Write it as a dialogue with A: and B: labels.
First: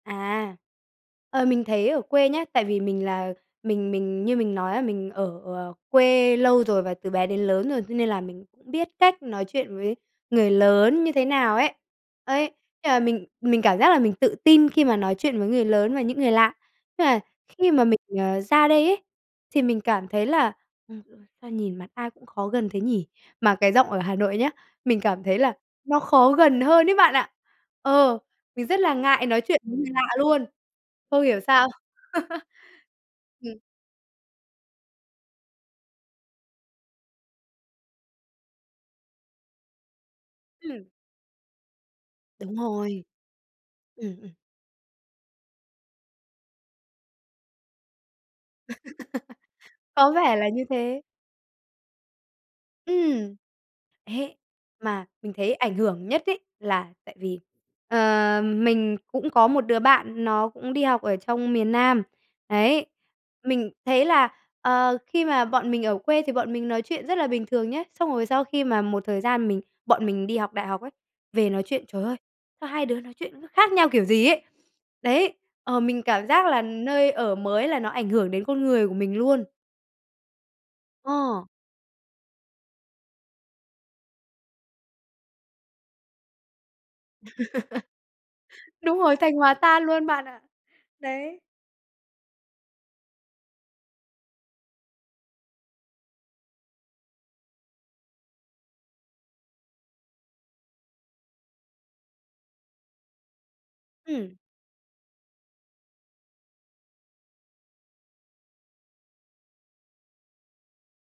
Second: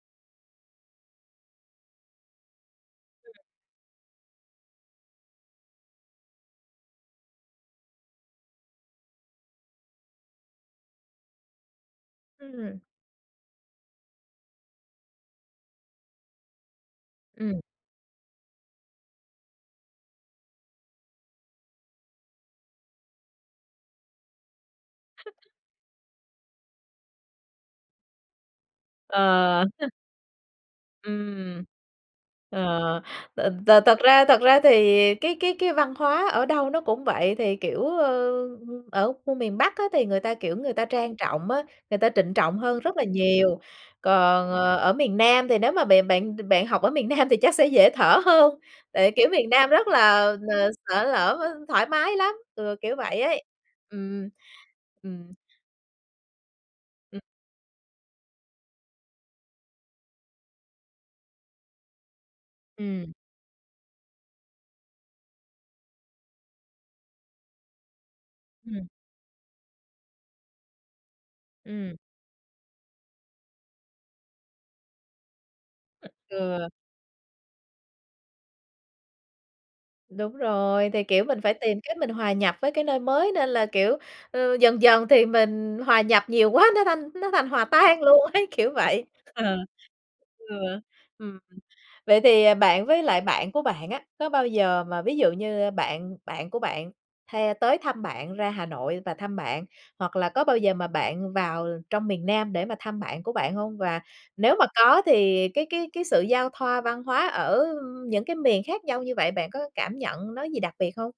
A: À, ờ, mình thấy ở quê nhá, tại vì mình là mình mình như mình nói á, mình ở, à, quê lâu rồi, và từ bé đến lớn rồi, cho nên là mình biết cách nói chuyện với người lớn như thế nào ấy. Ấy,
B: Ừm.
A: thế là mình mình cảm giác là mình tự tin khi mà nói chuyện với người lớn và những người lạ. Nhưng mà
B: Ừm.
A: khi mà mình, ờ, ra đây ấy, thì mình cảm thấy là, ừm "Sao nhìn mặt ai cũng khó gần thế nhỉ?" Mà cái giọng ở Hà Nội nhá, mình cảm thấy là nó khó gần hơn đấy bạn ạ. Ờ, mình rất là ngại nói
B: Ờ.
A: chuyện với người lạ luôn, không hiểu
B: Ừm.
A: sao.
B: Ờ, th
A: Ừm.
B: thật ra thật ra thì cái cái cái văn hóa ở đâu nó cũng vậy, thì, kiểu, ờ, ở khu miền Bắc á thì người ta, kiểu, người ta
A: Ừm.
B: trang trọng á, người ta trịnh
A: Đúng
B: trọng hơn rất
A: rồi.
B: là nhiều.
A: Ừm, ừm.
B: Còn, ờ, ở miền Nam thì nếu mà bè bạn bạn học ở miền Nam thì chắc sẽ dễ thở hơn, tại, kiểu, miền Nam rất
A: Có
B: là
A: vẻ là như thế.
B: xởi lở, thoải mái lắm, ờ, kiểu vậy
A: Ừm,
B: ấy. Ừm,
A: ấy, mà
B: ừm.
A: mình thấy ảnh hưởng nhất ấy là tại
B: Ừm.
A: vì, ờm, mình cũng có một đứa bạn nó cũng đi học ở trong miền Nam, đấy,
B: Ừm.
A: mình thấy là, ờ, khi mà bọn mình ở quê thì bọn mình nói chuyện rất là bình thường nhá, xong rồi sau khi mà
B: Ừm.
A: một thời gian mình bọn mình đi học đại học ấy, về nói chuyện,
B: Ừm.
A: trời ơi, sao hai đứa nói chuyện nó khác nhau kiểu gì ấy. Đấy, ờ, mình cảm giác là
B: Ừ.
A: nơi ở mới là nó ảnh hưởng đến con người của mình luôn.
B: Đúng rồi, thì, kiểu, mình
A: Ờ.
B: phải tìm cách mình hòa nhập với cái nơi mới, nên là, kiểu, ờ, dần dần thì mình hòa nhập nhiều quá, nó thành nó thành hòa tan luôn ấy, kiểu
A: Đúng
B: vậy.
A: rồi, thành hòa
B: Ờ,
A: tan luôn bạn ạ.
B: ừ, ừm.
A: Đấy.
B: Vậy thì, à, bạn với lại bạn của bạn á, có bao giờ mà ví dụ như bạn bạn của bạn hay tới thăm bạn, ra Hà Nội và thăm bạn, hoặc là có bao giờ mà bạn vào trong miền Nam để mà thăm bạn của bạn hông? Và
A: Ừm.
B: nếu mà có thì cái cái cái sự giao thoa văn hóa ở những cái miền khác nhau như vậy bạn có cảm nhận nó gì đặc biệt hông?